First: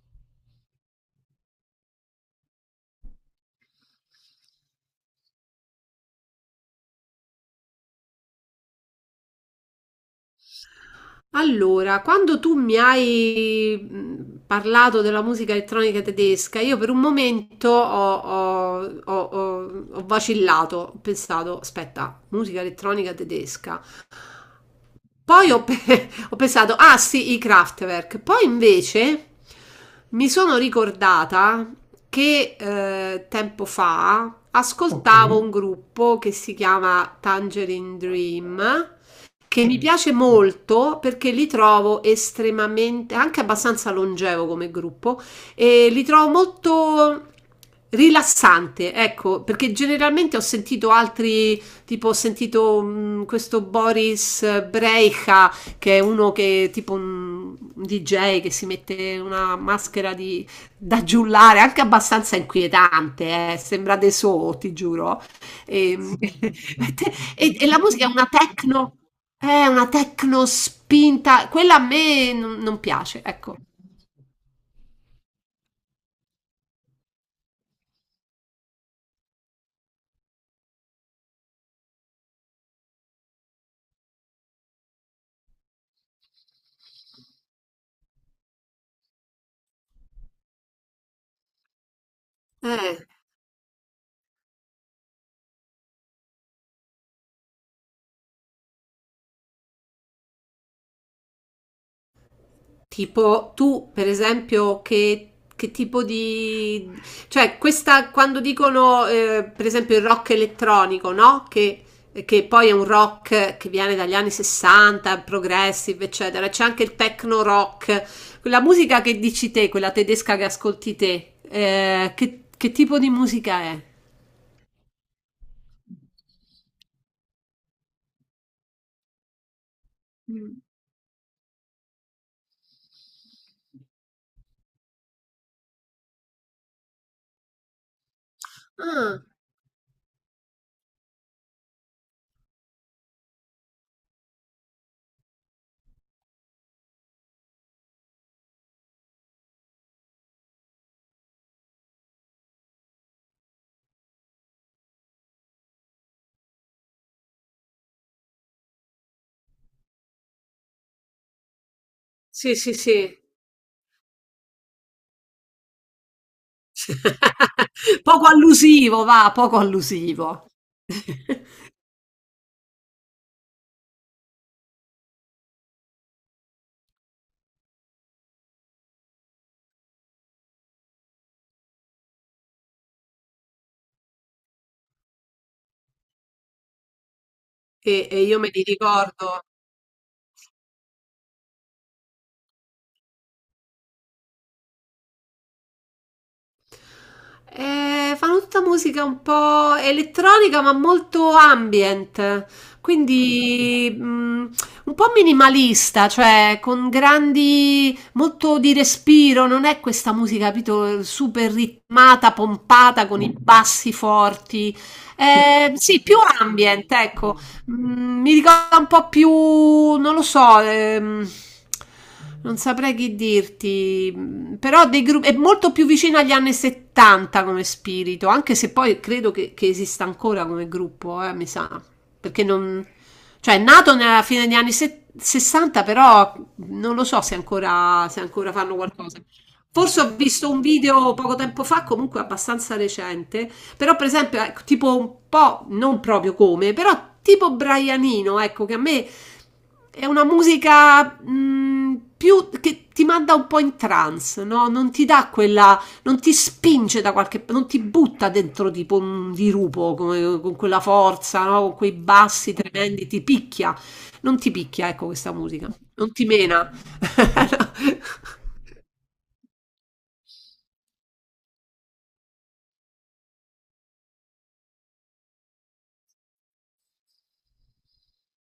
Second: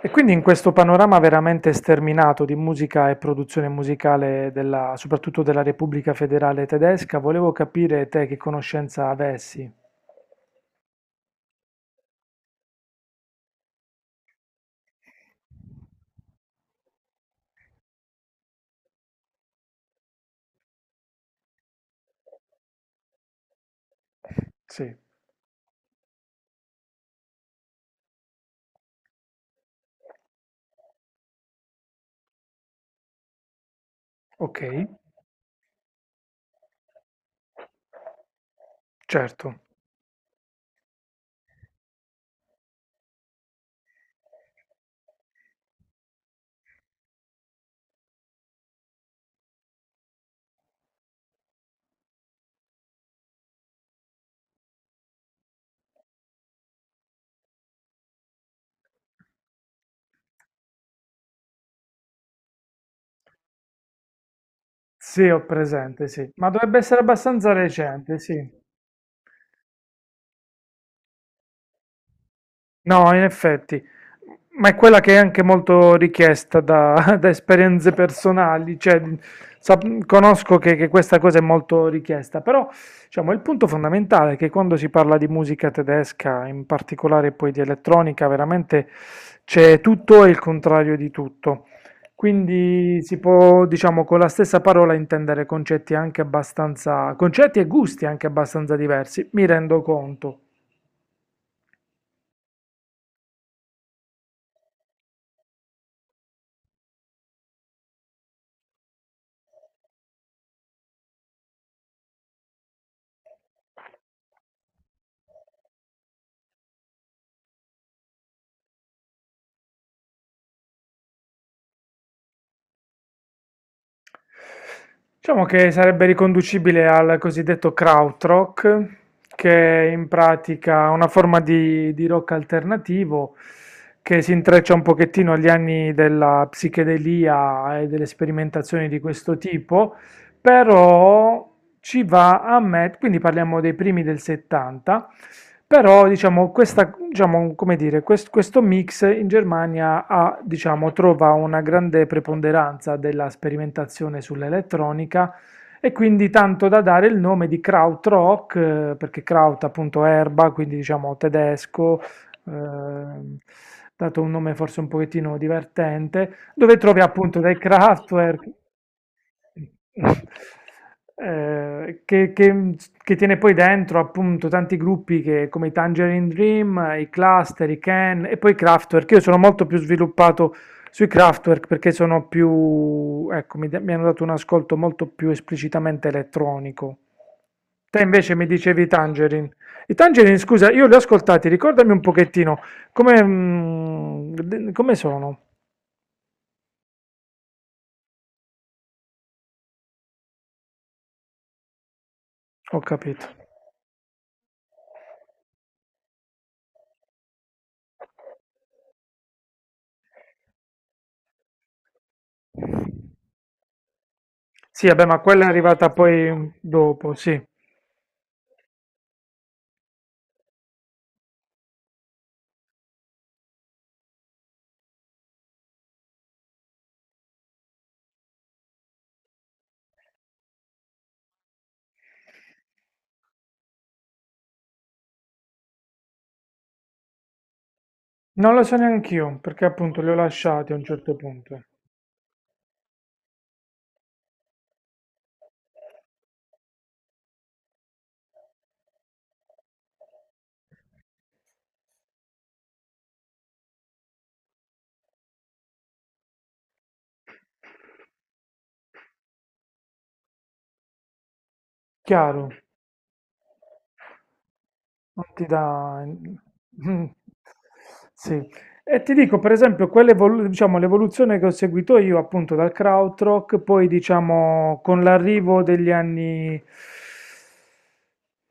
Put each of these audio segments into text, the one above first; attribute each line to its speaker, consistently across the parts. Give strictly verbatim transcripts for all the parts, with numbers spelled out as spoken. Speaker 1: E quindi in questo panorama veramente sterminato di musica e produzione musicale della, soprattutto della Repubblica Federale Tedesca, volevo capire te che conoscenza avessi.
Speaker 2: Allora, quando tu mi hai mh, parlato della musica elettronica tedesca, io per un momento ho, ho- ho- ho- ho vacillato, ho pensato, aspetta, musica elettronica tedesca.
Speaker 1: Sì,
Speaker 2: Poi ho, pe- ho pensato, ah sì, i Kraftwerk. Poi invece mi sono ricordata che eh, tempo fa. Ok.
Speaker 1: ok,
Speaker 2: Ascoltavo un gruppo che si chiama Tangerine Dream,
Speaker 1: certo.
Speaker 2: che mi piace molto perché li trovo estremamente, anche abbastanza longevo come gruppo, e li trovo molto rilassante, ecco, perché generalmente ho sentito altri, tipo ho sentito mh, questo Boris Brejcha, che è uno che è tipo un, un D J che si mette una maschera di, da giullare, anche abbastanza inquietante, eh, sembra De So, ti
Speaker 1: Sì,
Speaker 2: giuro.
Speaker 1: ho
Speaker 2: E,
Speaker 1: presente, sì. Ma dovrebbe essere
Speaker 2: e,
Speaker 1: abbastanza
Speaker 2: e la musica è
Speaker 1: recente,
Speaker 2: una
Speaker 1: sì.
Speaker 2: techno, è una techno spinta, quella a me non, non
Speaker 1: No,
Speaker 2: piace,
Speaker 1: in
Speaker 2: ecco.
Speaker 1: effetti, ma è quella che è anche molto richiesta da, da esperienze personali, cioè, sap- conosco che, che questa cosa è molto richiesta, però diciamo, il punto fondamentale è che quando si parla di musica tedesca, in particolare poi di elettronica, veramente c'è tutto e il contrario di tutto.
Speaker 2: Eh,
Speaker 1: Quindi si può, diciamo, con la stessa parola intendere concetti anche abbastanza, concetti e gusti anche abbastanza diversi, mi rendo conto.
Speaker 2: tipo tu, per esempio, che, che tipo di... Cioè, questa, quando dicono, eh, per esempio, il rock elettronico, no? Che, che poi è un rock che viene dagli anni sessanta, progressive, eccetera. C'è anche il techno rock, quella musica che dici te, quella tedesca che ascolti te, eh, che, che tipo di musica è?
Speaker 1: Diciamo che sarebbe riconducibile al cosiddetto krautrock, che è in pratica una forma di, di rock alternativo che si intreccia un pochettino agli anni della psichedelia e delle sperimentazioni di
Speaker 2: Ah,
Speaker 1: questo tipo, però ci va a mettere, quindi parliamo dei primi del settanta, però diciamo, questa, diciamo, come dire, quest- questo mix in Germania ha, diciamo, trova una grande preponderanza della sperimentazione sull'elettronica e quindi tanto da dare il nome di Krautrock, eh, perché Kraut appunto erba, quindi diciamo tedesco,
Speaker 2: sì, sì, sì.
Speaker 1: eh, dato un nome forse un pochettino divertente dove trovi appunto del
Speaker 2: Poco
Speaker 1: Kraftwerk.
Speaker 2: allusivo va, poco allusivo.
Speaker 1: eh, che, che- che tiene poi dentro appunto tanti gruppi che- come i Tangerine Dream, i Cluster, i Can e poi i Kraftwerk. Io sono molto più sviluppato sui Kraftwerk perché sono più, ecco, mi, da- mi hanno dato un ascolto molto più esplicitamente elettronico. Te
Speaker 2: E e
Speaker 1: invece
Speaker 2: io
Speaker 1: mi
Speaker 2: me li
Speaker 1: dicevi i
Speaker 2: ricordo.
Speaker 1: Tangerine. I Tangerine, scusa, io li ho ascoltati, ricordami un pochettino come, mm, de- come sono.
Speaker 2: Ehm, fanno tutta musica un po' elettronica, ma molto ambient,
Speaker 1: Ho capito.
Speaker 2: quindi, mhmm, un po' minimalista, cioè con grandi molto di respiro, non è questa musica, capito, super ritmata, pompata, con i bassi forti.
Speaker 1: Sì, vabbè, ma quella è
Speaker 2: Ehm,
Speaker 1: arrivata
Speaker 2: sì, più
Speaker 1: poi
Speaker 2: ambient,
Speaker 1: dopo,
Speaker 2: ecco.
Speaker 1: sì.
Speaker 2: Mm, mi ricorda un po' più, non lo so, ehm, non saprei che dirti, mm, però dei gruppi, è molto più vicino agli anni settanta come spirito, anche se poi credo che, che esista ancora come gruppo, eh, mi sa, perché non, cioè è nato nella fine degli anni se- sessanta, però non lo so se ancora, se ancora
Speaker 1: Non lo
Speaker 2: fanno
Speaker 1: so
Speaker 2: qualcosa.
Speaker 1: neanch'io, perché appunto
Speaker 2: Forse
Speaker 1: li ho
Speaker 2: ho visto un
Speaker 1: lasciati a un
Speaker 2: video
Speaker 1: certo
Speaker 2: poco
Speaker 1: punto.
Speaker 2: tempo fa, comunque abbastanza recente, però, per esempio, ecco, tipo un po', non proprio come, però tipo Brianino, ecco, che a me è una musica mh, più che ti manda un po' in trance, no? Non ti dà quella, non ti spinge da qualche, non ti butta dentro tipo un dirupo come- con quella forza, no? Con quei
Speaker 1: Chiaro.
Speaker 2: bassi tremendi, ti picchia. Non ti picchia, ecco,
Speaker 1: Non
Speaker 2: questa
Speaker 1: ti dà...
Speaker 2: musica. Non ti mena.
Speaker 1: Mm. Mm. Sì. E ti dico, per esempio, quell'evolu- diciamo, l'evoluzione che ho seguito io appunto dal krautrock, poi diciamo con l'arrivo degli anni,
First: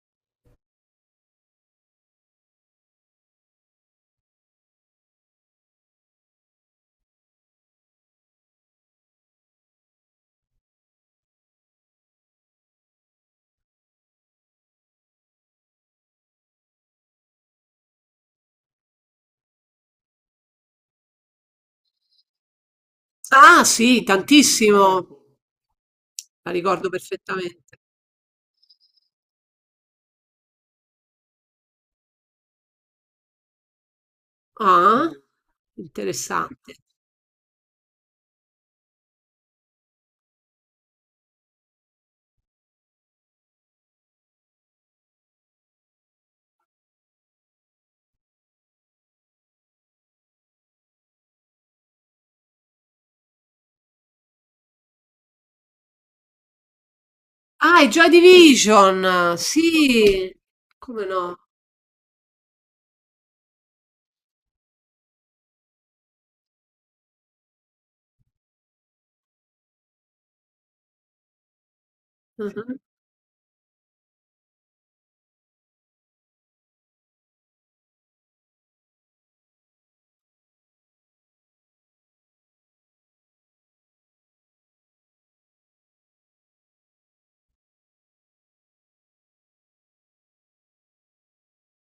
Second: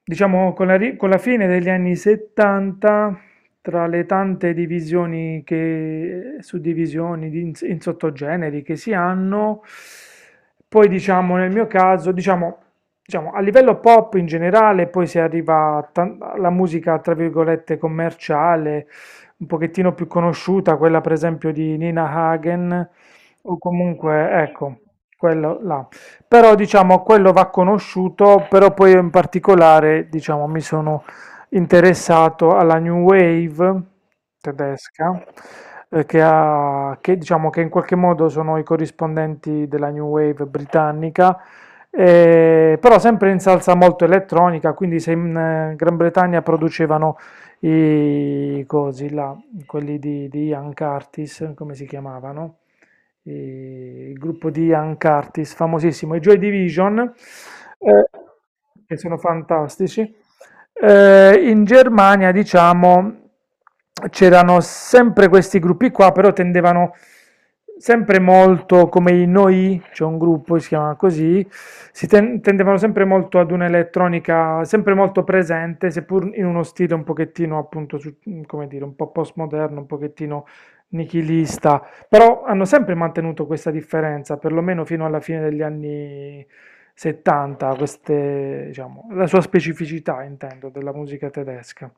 Speaker 1: diciamo con la, ri- con la fine degli anni settanta, tra le tante divisioni che, suddivisioni di- in, in sottogeneri che si hanno, poi diciamo nel mio caso, diciamo diciamo, a livello pop in generale, poi si arriva a tan- alla musica, tra virgolette, commerciale, un pochettino più conosciuta, quella per esempio di Nina Hagen, o
Speaker 2: Ah, sì,
Speaker 1: comunque, ecco,
Speaker 2: tantissimo.
Speaker 1: quello là.
Speaker 2: La
Speaker 1: Però
Speaker 2: ricordo
Speaker 1: diciamo, quello va
Speaker 2: perfettamente.
Speaker 1: conosciuto, però poi io in particolare, diciamo, mi sono interessato alla New Wave
Speaker 2: Ah,
Speaker 1: tedesca, eh, che,
Speaker 2: interessante.
Speaker 1: ha, che, diciamo, che in qualche modo sono i corrispondenti della New Wave britannica eh, però sempre in salsa molto elettronica, quindi se in eh, Gran Bretagna producevano i cosi là, quelli di, di Ian Curtis, come si chiamavano? I- il gruppo di Ian Curtis, famosissimo, i Joy Division,
Speaker 2: Ah, è Joy
Speaker 1: eh, che sono
Speaker 2: Division,
Speaker 1: fantastici.
Speaker 2: sì, come no?
Speaker 1: Eh, in Germania, diciamo, c'erano sempre questi gruppi qua, però tendevano sempre molto, come i Noi, c'è un gruppo che si chiama così, si ten- tendevano
Speaker 2: Mhm.
Speaker 1: sempre molto ad un'elettronica sempre molto presente, seppur in uno stile un pochettino, appunto, su- come dire, un po' postmoderno, un pochettino nichilista. Però hanno sempre mantenuto questa differenza, perlomeno fino alla fine degli anni settanta, queste, diciamo, la sua specificità, intendo, della musica tedesca.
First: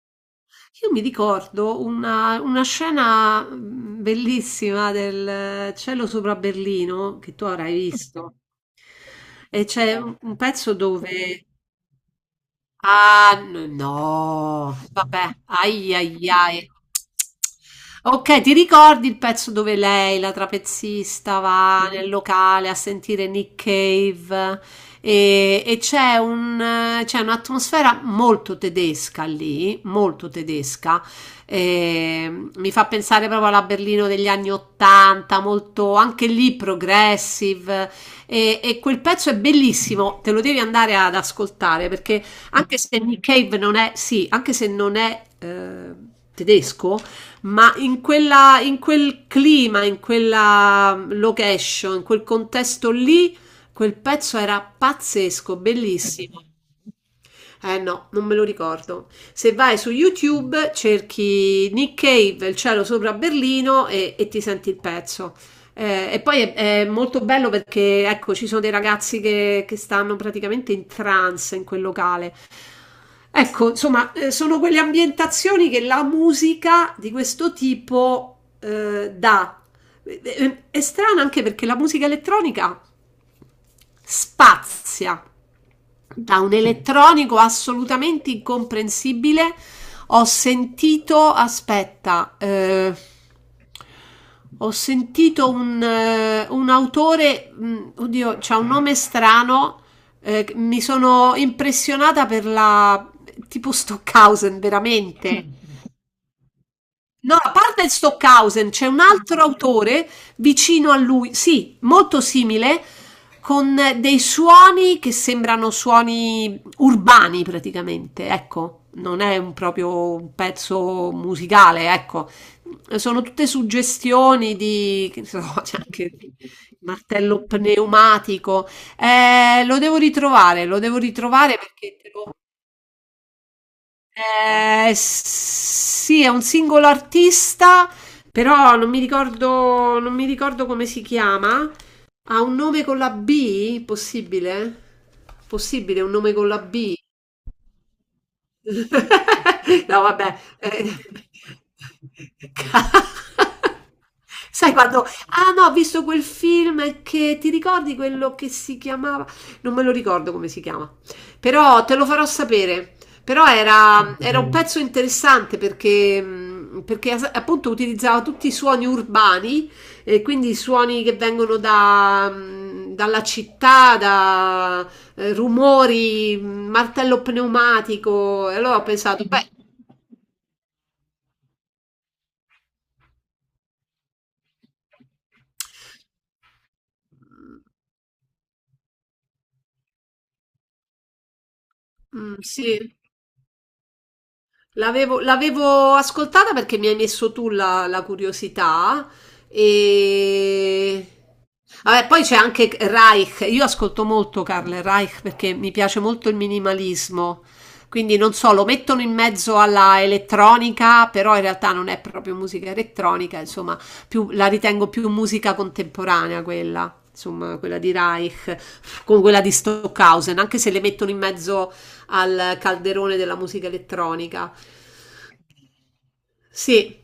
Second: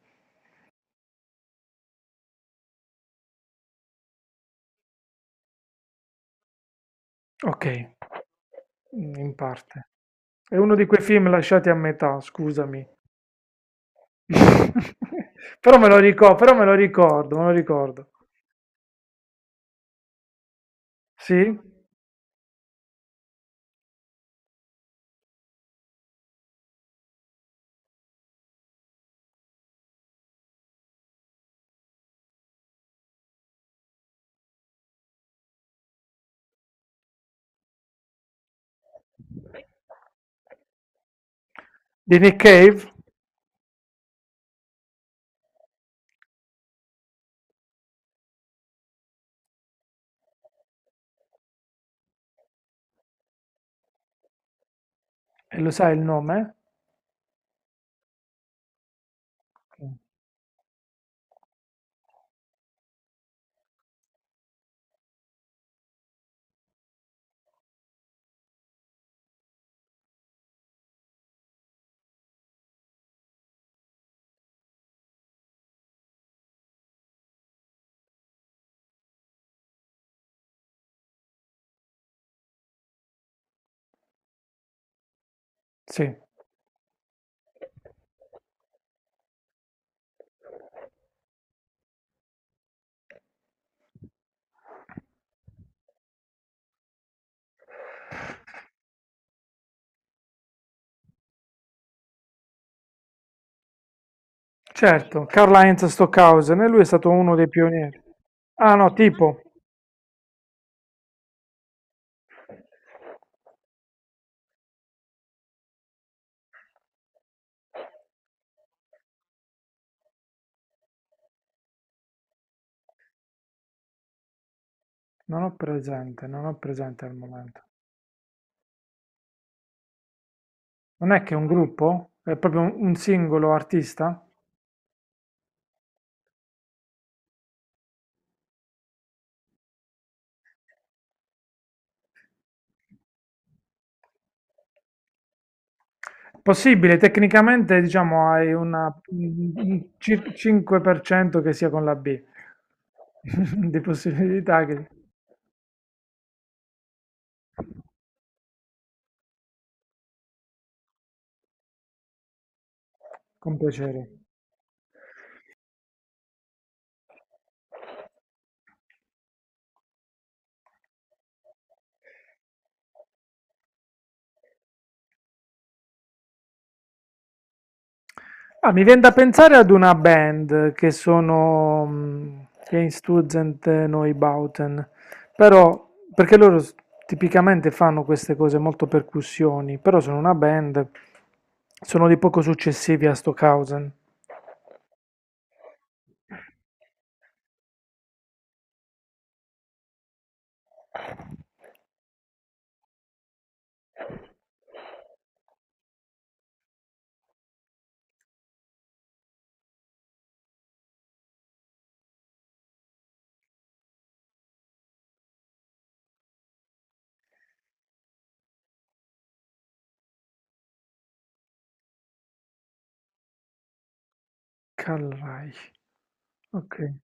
Speaker 2: Io mi ricordo una, una scena mm, bellissima del eh, cielo sopra Berlino che tu
Speaker 1: Ok,
Speaker 2: avrai visto.
Speaker 1: mm, in
Speaker 2: E
Speaker 1: parte.
Speaker 2: c'è un un
Speaker 1: È
Speaker 2: pezzo
Speaker 1: uno di quei film
Speaker 2: dove
Speaker 1: lasciati a metà, scusami.
Speaker 2: Ah, n- no, vabbè,
Speaker 1: Però me
Speaker 2: ai
Speaker 1: lo
Speaker 2: ai
Speaker 1: ricordo, però me
Speaker 2: ai.
Speaker 1: lo ricordo, me lo ricordo.
Speaker 2: Ok, ti ricordi il pezzo dove lei, la trapezista,
Speaker 1: Sì?
Speaker 2: va nel locale a sentire Nick Cave e, e c'è un, eh, c'è un'atmosfera molto tedesca lì, molto tedesca. Eh, mi fa pensare proprio alla Berlino degli anni Ottanta, molto anche lì progressive. E, e quel pezzo è bellissimo, te lo devi andare ad ascoltare
Speaker 1: Di
Speaker 2: perché
Speaker 1: Nick
Speaker 2: anche
Speaker 1: Cave?
Speaker 2: se Nick Cave non è, sì, anche se non è eh, tedesco, ma in, quella, in quel clima, in quella mm, location, in quel contesto lì, quel pezzo era pazzesco,
Speaker 1: E lo sai il
Speaker 2: bellissimo.
Speaker 1: nome?
Speaker 2: Eh no, non me lo ricordo. Se vai su YouTube cerchi Nick Cave, il cielo sopra Berlino e, e ti senti il pezzo. Eh, e poi è, è molto bello perché ecco, ci sono dei ragazzi che, che stanno praticamente in trance in quel locale. Ecco, insomma, eh, sono quelle ambientazioni che la musica di questo tipo eh, dà. Eh, eh, È strano anche perché la musica elettronica spazia,
Speaker 1: Sì,
Speaker 2: da un elettronico assolutamente incomprensibile. Ho sentito, aspetta, eh, ho sentito un, eh, un autore, mh, oddio, c'ha un nome strano, eh, mi sono impressionata per la, tipo Stockhausen,
Speaker 1: certo,
Speaker 2: veramente.
Speaker 1: Karl-Heinz Stockhausen, e lui è stato
Speaker 2: No,
Speaker 1: uno dei
Speaker 2: a parte
Speaker 1: pionieri.
Speaker 2: Stockhausen,
Speaker 1: Ah
Speaker 2: c'è
Speaker 1: no,
Speaker 2: un
Speaker 1: tipo.
Speaker 2: altro autore vicino a lui, sì, molto simile, con dei suoni che sembrano suoni urbani praticamente, ecco, non è un proprio un pezzo musicale, ecco, sono tutte suggestioni di, che ne so,
Speaker 1: Non ho
Speaker 2: c'è anche
Speaker 1: presente,
Speaker 2: il
Speaker 1: non ho presente al
Speaker 2: martello
Speaker 1: momento.
Speaker 2: pneumatico. Eh, lo devo ritrovare, lo devo
Speaker 1: Non è che è un
Speaker 2: ritrovare perché te
Speaker 1: gruppo?
Speaker 2: lo
Speaker 1: È proprio un, un singolo artista?
Speaker 2: eh, sì, è un singolo artista, però non mi ricordo, non mi ricordo come si chiama. Ha un nome con la B? Possibile? Possibile un nome con la B?
Speaker 1: Possibile, tecnicamente diciamo hai una, un
Speaker 2: No,
Speaker 1: cir-
Speaker 2: vabbè. Eh,
Speaker 1: cinque per cento che sia con la B. Di possibilità
Speaker 2: Sai
Speaker 1: che...
Speaker 2: quando... Ah no, ho visto quel film che ti ricordi quello che si chiamava? Non me lo ricordo come si chiama, però te lo farò sapere. Però
Speaker 1: Con piacere.
Speaker 2: era, era un Mm. pezzo interessante perché, mh, perché as- appunto utilizzava tutti i suoni urbani e quindi i suoni che vengono da, mh, dalla città, da eh, rumori, mh, martello pneumatico. E
Speaker 1: Ah,
Speaker 2: allora ho
Speaker 1: mi viene da
Speaker 2: pensato, beh,
Speaker 1: pensare ad una band che sono mm, Einstürzend Neubauten, però perché loro s- tipicamente fanno queste cose molto percussioni, però sono una band, sono di
Speaker 2: mm,
Speaker 1: poco
Speaker 2: sì.
Speaker 1: successivi a Stockhausen.
Speaker 2: L'avevo l'avevo ascoltata perché mi hai messo tu la, la curiosità e... Vabbè, poi c'è anche Reich, io ascolto molto Karl Reich perché mi piace molto il minimalismo, quindi non so, lo mettono in mezzo alla elettronica, però in realtà non è proprio musica elettronica, insomma, più- la ritengo più musica contemporanea quella, insomma, quella di Reich, con quella di Stockhausen, anche se le mettono in mezzo al calderone della musica elettronica.
Speaker 1: Karl Reich, ok.
Speaker 2: Sì,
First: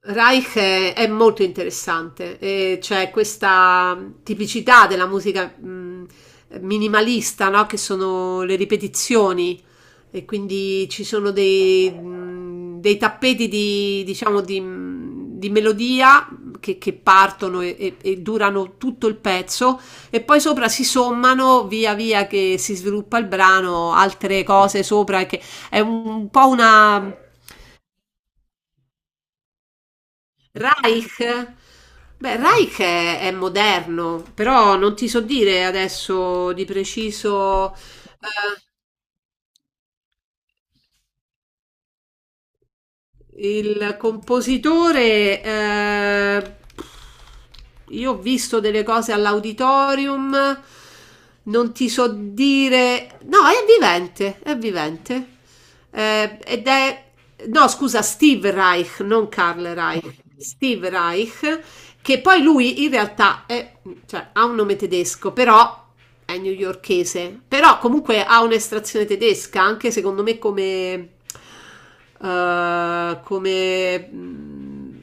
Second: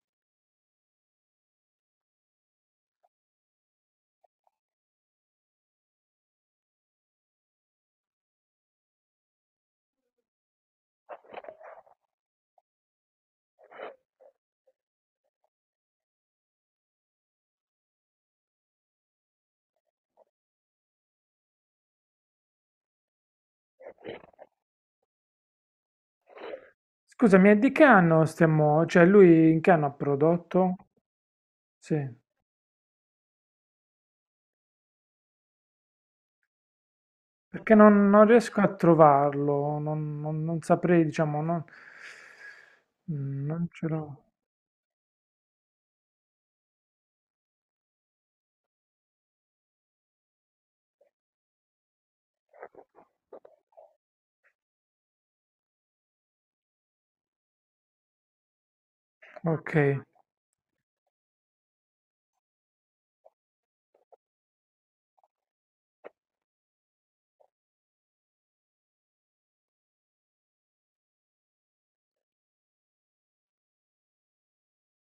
Speaker 2: Reich è, è molto interessante, e c'è questa tipicità della musica mh, minimalista, no? Che sono le ripetizioni e quindi ci sono dei, mh, dei tappeti di, diciamo, di, mh, di melodia che, che partono e, e- e durano tutto il pezzo e poi sopra si sommano via via che si sviluppa il brano, altre cose sopra, che è un po' una
Speaker 1: Scusami, è di che anno stiamo, cioè lui in che anno ha prodotto?
Speaker 2: Reich?
Speaker 1: Sì,
Speaker 2: Beh, Reich è, è moderno, però non ti so dire adesso di preciso
Speaker 1: perché non, non riesco a trovarlo, non, non- non saprei, diciamo, non, mm,
Speaker 2: eh,
Speaker 1: non ce
Speaker 2: il
Speaker 1: l'ho.
Speaker 2: compositore. Eh, io ho visto delle cose all'auditorium, non ti so dire. No, è vivente, è vivente. Eh, ed è. No, scusa, Steve Reich, non Karl
Speaker 1: Ok,
Speaker 2: Reich. Steve Reich che poi lui in realtà è, cioè, ha un nome tedesco, però è newyorchese, però comunque ha un'estrazione tedesca, anche secondo me come, eh, come mh,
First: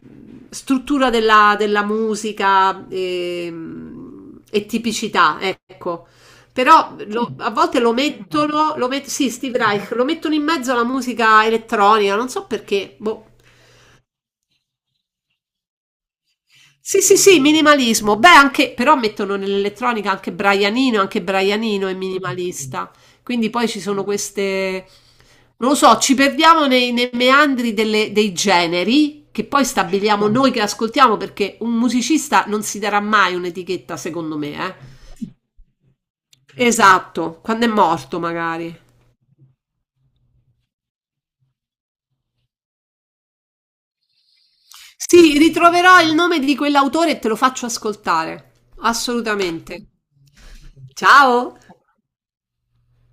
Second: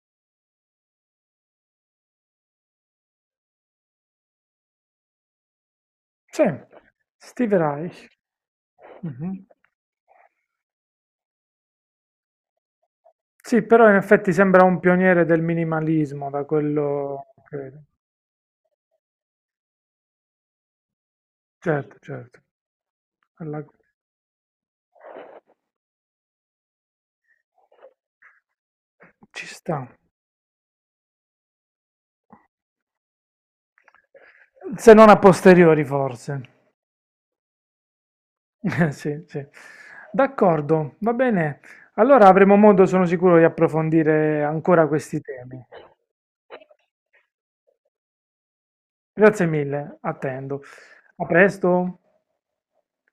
Speaker 2: struttura della, della musica e, e tipicità, ecco.
Speaker 1: sì,
Speaker 2: Però lo- a
Speaker 1: Steve
Speaker 2: volte lo
Speaker 1: Reich.
Speaker 2: mettono, lo met- sì,
Speaker 1: Mhm.
Speaker 2: Steve Reich, lo mettono in mezzo alla musica elettronica, non so perché, boh.
Speaker 1: Sì, però in effetti sembra un pioniere del minimalismo, da
Speaker 2: Sì, sì,
Speaker 1: quello
Speaker 2: sì,
Speaker 1: che...
Speaker 2: minimalismo. Beh, anche, però mettono nell'elettronica anche Brianino, anche Brianino è
Speaker 1: Certo, certo,
Speaker 2: minimalista. Quindi
Speaker 1: Alla-
Speaker 2: poi ci sono queste, non lo so, ci perdiamo nei, nei meandri delle- dei generi che
Speaker 1: ci
Speaker 2: poi
Speaker 1: sta.
Speaker 2: stabiliamo noi che ascoltiamo perché un musicista non si darà mai un'etichetta, secondo me, eh.
Speaker 1: Se non a posteriori, forse.
Speaker 2: Esatto, quando è morto magari.
Speaker 1: Sì, sì. D'accordo, va bene. Allora avremo modo, sono sicuro, di approfondire ancora questi
Speaker 2: Sì,
Speaker 1: temi.
Speaker 2: ritroverò il nome di quell'autore e te lo faccio ascoltare.
Speaker 1: Grazie
Speaker 2: Assolutamente.
Speaker 1: mille, attendo. A
Speaker 2: Ciao!
Speaker 1: presto.